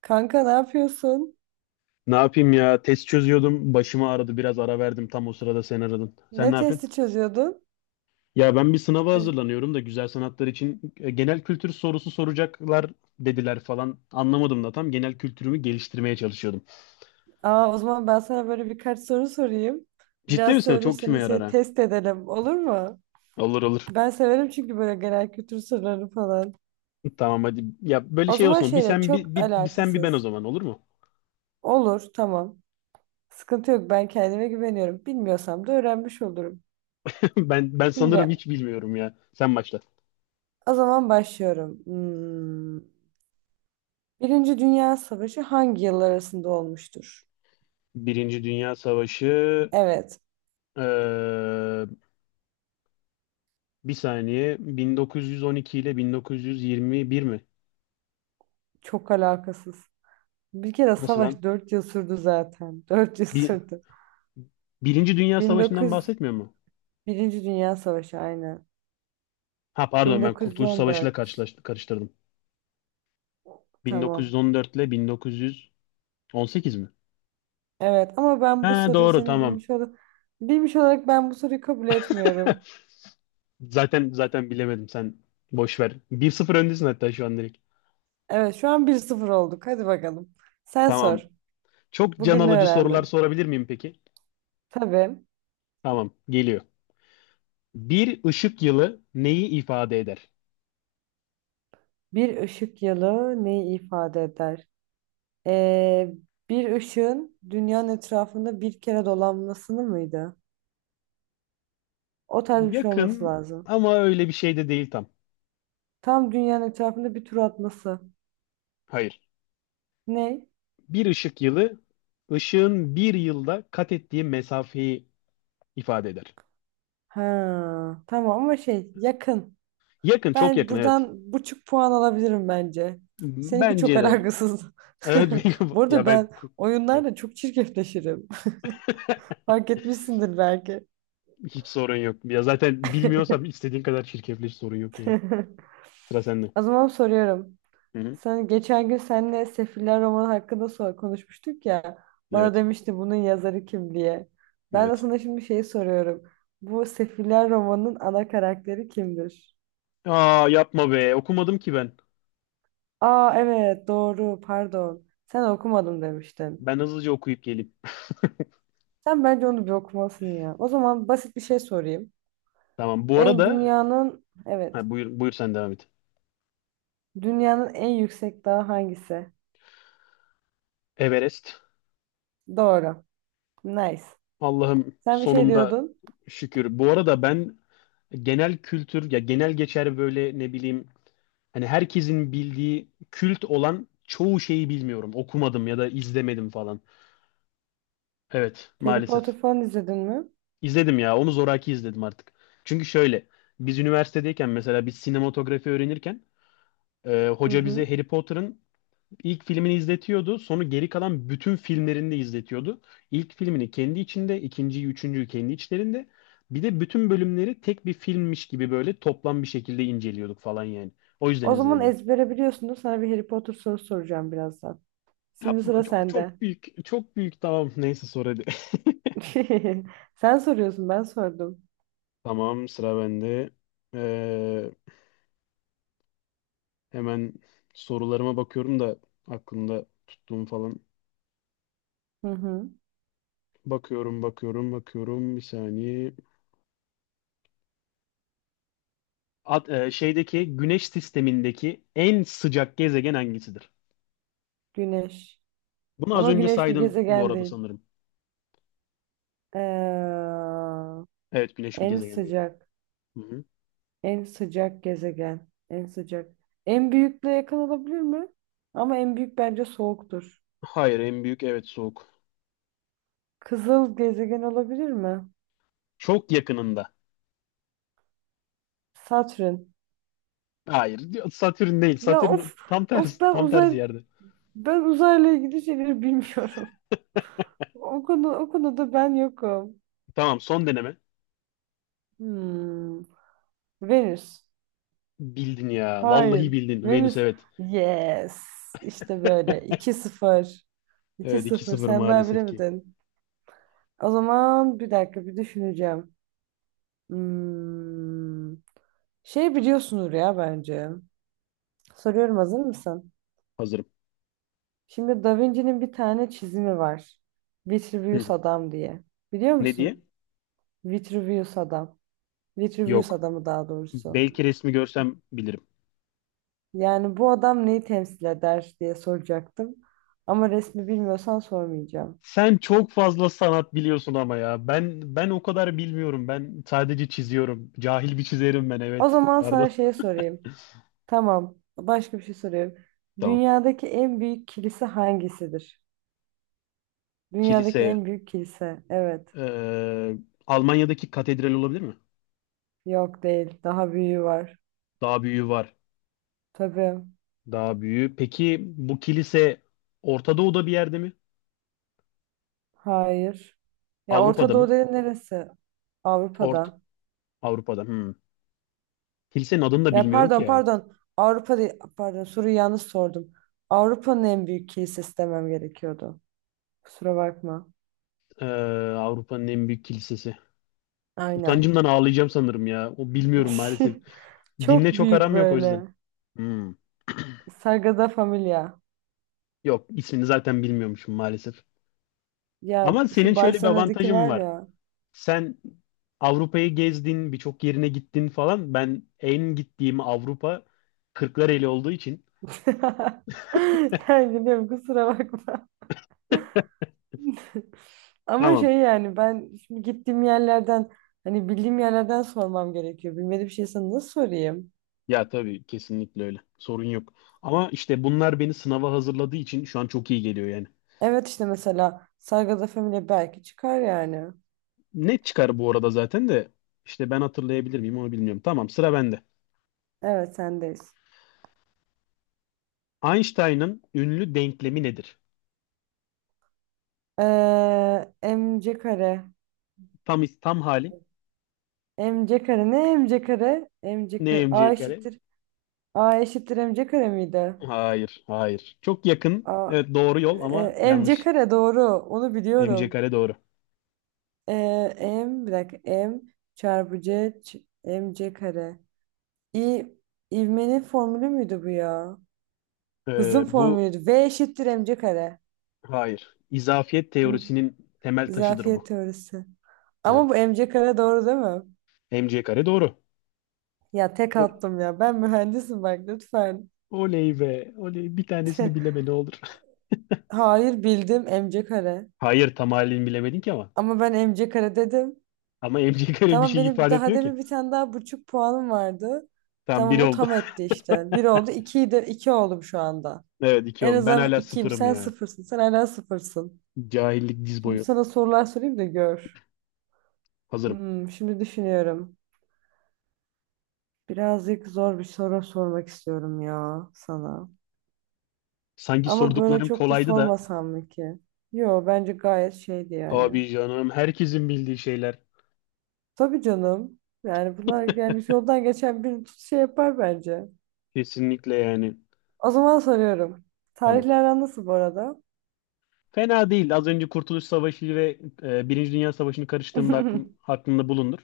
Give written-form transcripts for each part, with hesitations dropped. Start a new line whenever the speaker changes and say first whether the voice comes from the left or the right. right: Kanka ne yapıyorsun?
left: Ne yapayım ya? Test çözüyordum. Başımı ağrıdı. Biraz ara verdim. Tam o sırada sen aradın.
right: Ne
left: Sen ne yapıyorsun?
right: testi çözüyordun?
left: Ya ben bir sınava
right: Ne?
left: hazırlanıyorum da güzel sanatlar için genel kültür sorusu soracaklar dediler falan. Anlamadım da tam genel kültürümü geliştirmeye çalışıyordum.
right: Aa, o zaman ben sana böyle birkaç soru sorayım.
left: Ciddi
right: Biraz
left: misin? Çok kime
right: söylürseniz
left: yarar
right: şey
left: ha?
right: test edelim olur mu?
left: Olur olur.
right: Ben severim çünkü böyle genel kültür soruları falan.
left: Tamam hadi. Ya böyle
right: O
left: şey
right: zaman
left: olsun. Bir
right: şeyle
left: sen
right: çok
left: bir ben o
right: alakasız.
left: zaman olur mu?
right: Olur, tamam. Sıkıntı yok, ben kendime güveniyorum. Bilmiyorsam da öğrenmiş olurum.
left: Ben sanırım
right: Şimdi
left: hiç bilmiyorum ya. Sen başla.
right: o zaman başlıyorum. Hmm. Birinci Dünya Savaşı hangi yıllar arasında olmuştur?
left: Birinci Dünya Savaşı
right: Evet,
left: eee, bir saniye 1912 ile 1921 mi?
right: çok alakasız. Bir kere
left: Nasıl lan?
right: savaş 4 yıl sürdü zaten. 4 yıl
left: Bir,
right: sürdü.
left: Birinci Dünya Savaşı'ndan
right: 1900
left: bahsetmiyor mu?
right: Birinci Dünya Savaşı aynen.
left: Ha pardon ben Kurtuluş Savaşı'yla
right: 1914.
left: karıştırdım.
right: Tamam.
left: 1914 ile 1918 mi?
right: Evet ama ben bu
left: Ha
right: soruyu
left: doğru
right: senin
left: tamam.
right: bilmiş olarak ben bu soruyu kabul etmiyorum.
left: Zaten bilemedim sen boş ver. 1-0 öndesin hatta şu an direkt.
right: Evet, şu an bir sıfır olduk. Hadi bakalım. Sen sor.
left: Tamam. Çok can
right: Bugün ne
left: alıcı sorular
right: öğrendin?
left: sorabilir miyim peki?
right: Tabii.
left: Tamam, geliyor. Bir ışık yılı neyi ifade eder?
right: Bir ışık yılı neyi ifade eder? Ee, bir ışığın dünyanın etrafında bir kere dolanmasını mıydı? O tarz bir şey olması
left: Yakın
right: lazım.
left: ama öyle bir şey de değil tam.
right: Tam dünyanın etrafında bir tur atması.
left: Hayır.
right: Ne?
left: Bir ışık yılı ışığın bir yılda kat ettiği mesafeyi ifade eder.
right: Ha, tamam ama şey yakın.
left: Yakın, çok
right: Ben
left: yakın evet.
right: buradan buçuk puan alabilirim bence. Seninki çok
left: Bence de.
right: alakasız.
left: Evet. Wing of-
right: Bu
left: ya
right: arada
left: ben
right: ben
left: ku- Evet.
right: oyunlarla çok çirkefleşirim. Fark etmişsindir belki.
left: Hiç sorun yok. Ya zaten bilmiyorsam istediğin kadar çirkefleş sorun yok yani. Sıra sende.
right: O zaman soruyorum.
left: Hı hı.
right: Sen geçen gün seninle Sefiller romanı hakkında konuşmuştuk ya. Bana
left: Evet.
right: demişti bunun yazarı kim diye. Ben de
left: Evet.
right: sana şimdi şeyi soruyorum. Bu Sefiller romanının ana karakteri kimdir?
left: Aa yapma be. Okumadım ki ben.
right: Aa, evet doğru, pardon. Sen okumadım demiştin.
left: Ben hızlıca okuyup geleyim.
right: Sen bence onu bir okumalısın ya. O zaman basit bir şey sorayım.
left: Tamam. Bu
right: En
left: arada
right: dünyanın evet
left: ha, buyur, buyur sen devam et.
right: dünyanın en yüksek dağı hangisi?
left: Everest.
right: Doğru. Nice.
left: Allah'ım
right: Sen bir şey
left: sonunda
right: diyordun.
left: şükür. Bu arada ben genel kültür ya genel geçer böyle ne bileyim. Hani herkesin bildiği kült olan çoğu şeyi bilmiyorum. Okumadım ya da izlemedim falan. Evet,
right: Harry Potter
left: maalesef.
right: falan izledin mi?
left: İzledim ya. Onu zoraki izledim artık. Çünkü şöyle, biz üniversitedeyken mesela biz sinematografi öğrenirken
right: Hı
left: hoca bize
right: hı.
left: Harry Potter'ın ilk filmini izletiyordu. Sonra geri kalan bütün filmlerini de izletiyordu. İlk filmini kendi içinde, ikinciyi, üçüncüyü kendi içlerinde. Bir de bütün bölümleri tek bir filmmiş gibi böyle toplam bir şekilde inceliyorduk falan yani. O yüzden
right: O zaman
left: izledim onu.
right: ezbere biliyorsundur. Sana bir Harry Potter sorusu soracağım birazdan. Şimdi
left: Yapma
right: sıra
left: çok
right: sende.
left: çok büyük çok büyük tamam neyse sor hadi.
right: Sen soruyorsun, ben sordum.
left: Tamam sıra bende. Ee, Hemen sorularıma bakıyorum da aklımda tuttuğum falan.
right: Hı hı.
left: Bakıyorum bakıyorum bakıyorum bir saniye. At, e, şeydeki Güneş sistemindeki en sıcak gezegen hangisidir?
right: Güneş.
left: Bunu az
right: Ama
left: önce
right: güneş bir
left: saydın bu
right: gezegen
left: arada
right: değil.
left: sanırım.
right: Ee,
left: Evet, Güneş bir
right: En
left: gezegen değil.
right: sıcak,
left: Hı hı.
right: en sıcak gezegen, en sıcak. En büyükle yakın olabilir mi? Ama en büyük bence soğuktur.
left: Hayır, en büyük evet soğuk.
right: Kızıl gezegen olabilir mi?
left: Çok yakınında.
right: Satürn.
left: Hayır, Satürn değil,
right: Ya of,
left: Satürn tam tersi,
right: ben
left: tam tersi yerde.
right: ben uzayla ilgili şeyleri bilmiyorum. O konuda ben yokum.
left: Tamam, son deneme.
right: Hmm. Venüs.
left: Bildin ya. Vallahi
right: Hayır.
left: bildin. Venüs
right: Venüs.
left: evet.
right: Yes. İşte böyle. 2 sıfır. 2
left: Evet, iki
right: sıfır.
left: sıfır
right: Sen daha
left: maalesef ki.
right: bilemedin. O zaman bir dakika bir düşüneceğim. Hmm. Şey biliyorsunuz ya bence. Soruyorum, hazır mısın?
left: Hazırım.
right: Şimdi Da Vinci'nin bir tane çizimi var. Vitruvius
left: Hı.
right: adam diye. Biliyor
left: Ne diye?
right: musun? Vitruvius adam. Vitruvius
left: Yok.
right: adamı daha doğrusu.
left: Belki resmi görsem bilirim.
right: Yani bu adam neyi temsil eder diye soracaktım. Ama resmi bilmiyorsan sormayacağım.
left: Sen çok fazla sanat biliyorsun ama ya. Ben o kadar bilmiyorum. Ben sadece çiziyorum. Cahil bir çizerim ben
right: O
left: evet.
right: zaman
left: Pardon.
right: sana şey sorayım. Tamam. Başka bir şey soruyorum.
left: Tamam.
right: Dünyadaki en büyük kilise hangisidir? Dünyadaki
left: Kilise.
right: en büyük kilise. Evet.
left: eee, Almanya'daki katedral olabilir mi?
right: Yok, değil. Daha büyüğü var.
left: Daha büyüğü var.
right: Tabii.
left: Daha büyüğü. Peki bu kilise Orta Doğu'da bir yerde mi?
right: Hayır. Ya Orta
left: Avrupa'da
right: Doğu
left: mı?
right: dediğin neresi?
left: Orta
right: Avrupa'da.
left: Avrupa'da. Hmm. Kilisenin adını da
right: Ya,
left: bilmiyorum ki
right: pardon
left: ya.
right: pardon. Avrupa değil. Pardon, soruyu yanlış sordum. Avrupa'nın en büyük kilisesi demem gerekiyordu. Kusura bakma.
left: Ee, Avrupa'nın en büyük kilisesi.
right: Aynen.
left: Utancımdan ağlayacağım sanırım ya. O bilmiyorum maalesef. Dinle
right: Çok
left: çok
right: büyük
left: aram yok o yüzden.
right: böyle.
left: Hmm.
right: Sagrada Familia.
left: Yok, ismini zaten bilmiyormuşum maalesef.
right: Ya
left: Ama senin
right: şu
left: şöyle bir
right: Barcelona'daki
left: avantajın
right: var
left: var.
right: ya.
left: Sen Avrupa'yı gezdin, birçok yerine gittin falan. Ben en gittiğim Avrupa Kırklareli olduğu için.
right: Yani biliyorum, kusura bakma. Ama
left: Tamam.
right: şey yani ben şimdi gittiğim yerlerden hani bildiğim yerlerden sormam gerekiyor. Bilmediğim şey sana nasıl sorayım?
left: Ya tabii, kesinlikle öyle. Sorun yok. Ama işte bunlar beni sınava hazırladığı için şu an çok iyi geliyor yani.
right: Evet, işte mesela Sagrada Familia belki çıkar yani.
left: Net çıkar bu arada zaten de, işte ben hatırlayabilir miyim onu bilmiyorum. Tamam sıra bende.
right: Evet, sendeyiz.
left: Einstein'ın ünlü denklemi nedir?
right: MC kare.
left: Tam hali
right: MC kare ne MC kare? MC
left: ne
right: kare.
left: mc
right: A
left: kare?
right: eşittir. A eşittir MC kare miydi?
left: Hayır, hayır. Çok yakın.
right: A,
left: Evet, doğru yol ama
right: MC
left: yanlış.
right: kare doğru. Onu
left: Mc
right: biliyorum.
left: kare doğru.
right: Ee, M bir dakika. M çarpı C ç- MC kare. İ, ivmenin formülü müydü bu ya? Hızın
left: Bu
right: formülüydü. V eşittir mc kare.
left: Hayır. İzafiyet
right: Hı,
left: teorisinin temel taşıdır
right: izafiyet
left: bu.
right: teorisi. Ama bu
left: Evet.
right: mc kare doğru değil mi?
left: mc kare doğru.
right: Ya tek
left: O-
right: attım ya. Ben mühendisim, bak lütfen.
left: Oley be. Oley. Bir tanesini bileme ne olur.
right: Hayır, bildim mc kare.
left: Hayır, tam halini bilemedin ki ama.
right: Ama ben mc kare dedim.
left: Ama MC kare bir
right: Tamam,
left: şey
right: benim bir
left: ifade
right: daha
left: etmiyor ki.
right: demin bir tane daha buçuk puanım vardı.
left: Tam bir
right: Tamam, o
left: oldu.
right: tam etti işte. Bir oldu, ikiyi de iki oldum şu anda.
left: Evet, iki
right: En
left: oldu. Ben
right: azından
left: hala
right: ikiyim,
left: sıfırım
right: sen
left: ya.
right: sıfırsın. Sen hala sıfırsın.
left: Cahillik diz
right: Şimdi
left: boyu.
right: sana sorular sorayım da gör.
left: Hazırım.
right: Şimdi düşünüyorum. Birazcık zor bir soru sormak istiyorum ya sana.
left: Sanki
right: Ama böyle
left: sorduklarım
right: çok da
left: kolaydı da.
right: sormasam mı ki? Yo, bence gayet şeydi yani.
left: Abi canım herkesin bildiği şeyler.
right: Tabii canım. Yani bunlar yani yoldan geçen bir şey yapar bence.
left: Kesinlikle yani.
right: O zaman soruyorum.
left: Tamam.
right: Tarihler aran nasıl bu arada?
left: Fena değil. Az önce Kurtuluş Savaşı ve Birinci Dünya Savaşı'nı karıştığımda aklımda bulundur.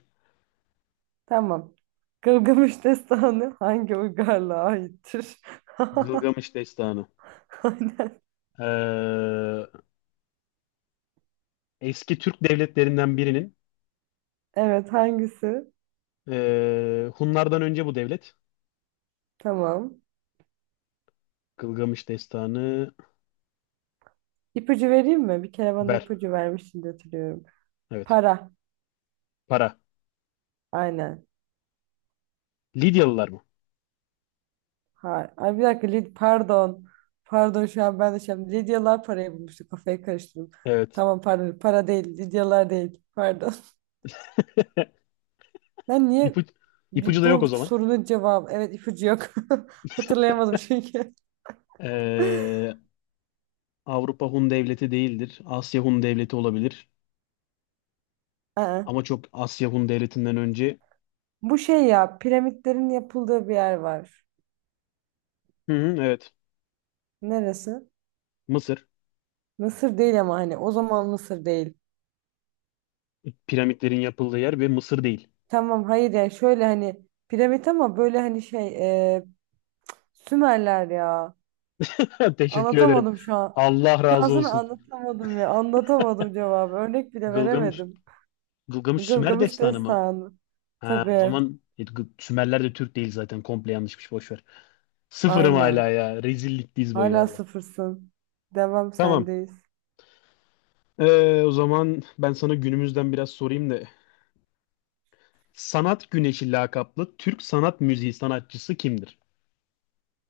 right: Tamam. Gılgamış Destanı hangi uygarlığa aittir?
left: Gılgamış Destanı.
right: Aynen.
left: Ee, Eski Türk devletlerinden birinin,
right: Evet, hangisi?
left: Hunlardan önce bu devlet,
right: Tamam.
left: Gılgamış Destanı.
right: İpucu vereyim mi? Bir kere bana
left: Ver.
right: ipucu vermiştin de hatırlıyorum.
left: Evet.
right: Para.
left: Para.
right: Aynen.
left: Lidyalılar mı?
right: Ha, ay bir dakika, pardon. Pardon, şu an ben de şey yaptım. Lidyalar parayı bulmuştu. Kafayı karıştırdım.
left: Evet.
right: Tamam, pardon. Para değil. Lidyalar değil. Pardon. Ben niye
left: İpucu ipucu da yok
right: bu
left: o zaman.
right: sorunun cevabı evet ipucu yok. Hatırlayamadım çünkü.
left: Ee, Avrupa Hun devleti değildir. Asya Hun devleti olabilir.
right: Aa.
left: Ama çok Asya Hun devletinden önce.
right: Bu şey ya piramitlerin yapıldığı bir yer var.
left: Hı hı, evet.
right: Neresi?
left: Mısır.
right: Mısır değil ama hani o zaman Mısır değil.
left: Piramitlerin yapıldığı yer ve Mısır değil.
right: Tamam, hayır yani şöyle hani piramit ama böyle hani e, Sümerler ya.
left: Teşekkür ederim.
right: Anlatamadım şu an.
left: Allah razı
right: Destansı
left: olsun.
right: anlatamadım ya. Anlatamadım cevabı. Örnek bile
left: Gılgamış,
right: veremedim.
left: Gılgamış Sümer
right: Gılgamış
left: destanı mı?
right: Destanı.
left: Ha, o
right: Tabii.
left: zaman Sümerler de Türk değil zaten. Komple yanlışmış. Boş ver. Sıfırım
right: Aynen.
left: hala ya. Rezillik diz boyu
right: Hala
left: valla.
right: sıfırsın. Devam,
left: Tamam.
right: sendeyiz.
left: O zaman ben sana günümüzden biraz sorayım da. Sanat Güneşi lakaplı Türk sanat müziği sanatçısı kimdir?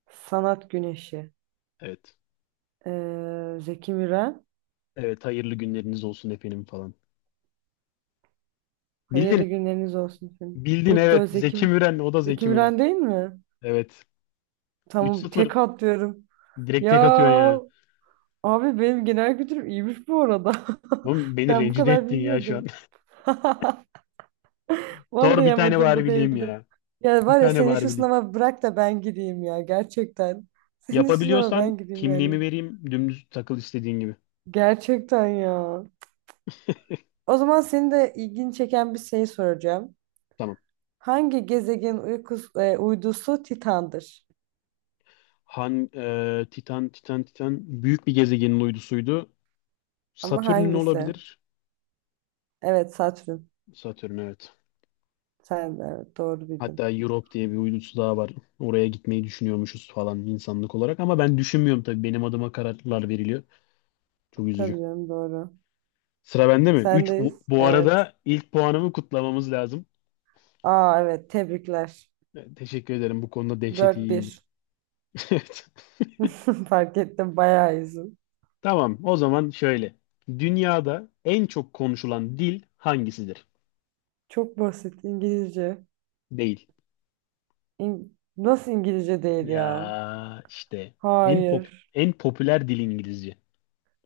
right: Sanat Güneşi.
left: Evet.
right: Zeki Müren.
left: Evet, hayırlı günleriniz olsun efendim falan.
right: Hayırlı
left: Bildin.
right: günleriniz olsun senin.
left: Bildin
right: Bu da
left: evet. Zeki Müren. O da
right: Zeki
left: Zeki Müren.
right: Müren değil mi?
left: Evet.
right: Tamam, tek
left: 3-0.
right: atlıyorum.
left: Direkt
right: Ya
left: tek atıyorsun ya.
right: abi benim genel kültürüm iyiymiş bu arada.
left: Oğlum beni
right: Ben bu
left: rencide
right: kadar
left: ettin ya şu an.
right: bilmiyordum.
left: Sor
right: Vallahi
left: bir tane
right: amacım
left: bari
right: bu
left: bileyim
right: değildi.
left: ya.
right: Ya
left: Bir
right: var ya,
left: tane
right: senin
left: bari
right: şu
left: bileyim.
right: sınava bırak da ben gideyim ya, gerçekten. Senin şu sınava ben
left: Yapabiliyorsan
right: gideyim yani.
left: kimliğimi vereyim. Dümdüz takıl istediğin gibi.
right: Gerçekten ya. O zaman seni de ilgini çeken bir şey soracağım.
left: Tamam.
right: Hangi gezegen uydusu Titan'dır?
left: Han, e, Titan, Titan, Titan büyük bir gezegenin uydusuydu.
right: Ama
left: Satürn'ün
right: hangisi?
left: olabilir.
right: Evet, Satürn.
left: Satürn evet.
right: Sen de evet doğru bildin.
left: Hatta Europe diye bir uydusu daha var. Oraya gitmeyi düşünüyormuşuz falan insanlık olarak. Ama ben düşünmüyorum tabii. Benim adıma kararlar veriliyor. Çok üzücü.
right: Tabii canım, doğru.
left: Sıra bende mi? 3.
right: Sendeyiz.
left: Bu
right: Evet.
left: arada ilk puanımı kutlamamız lazım.
right: Aa evet, tebrikler.
left: Teşekkür ederim. Bu konuda dehşet
right: Dört
left: iyiyimdir.
right: bir.
left: Evet.
right: Fark ettim, bayağı iyisin.
left: Tamam. O zaman şöyle. Dünyada en çok konuşulan dil hangisidir?
right: Çok basit, İngilizce.
left: Değil.
right: İng- Nasıl İngilizce değil ya?
left: Ya işte en pop
right: Hayır.
left: en popüler dil İngilizce.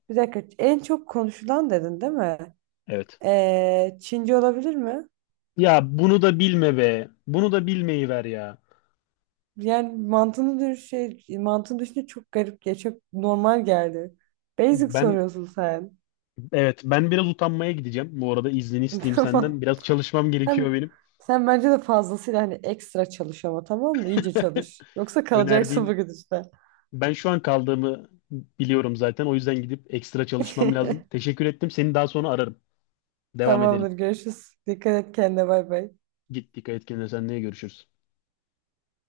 right: Bir dakika. En çok konuşulan dedin değil mi?
left: Evet.
right: Çince olabilir mi?
left: Ya bunu da bilme be. Bunu da bilmeyi ver ya.
right: Yani mantığını düşünce çok garip ya. Çok normal geldi. Basic
left: Ben
right: soruyorsun sen.
left: evet, ben biraz utanmaya gideceğim. Bu arada iznini isteyeyim senden.
right: Tamam.
left: Biraz çalışmam gerekiyor
right: Sen,
left: benim.
right: sen bence de fazlasıyla hani ekstra çalış ama tamam mı? İyice çalış. Yoksa kalacaksın
left: Önerdiğin
right: bugün işte.
left: ben şu an kaldığımı biliyorum zaten. O yüzden gidip ekstra çalışmam lazım. Teşekkür ettim. Seni daha sonra ararım. Devam
right: Tamamdır.
left: edelim.
right: Görüşürüz. Dikkat et kendine. Bay bay.
left: Git dikkat et kendine. Seninle görüşürüz.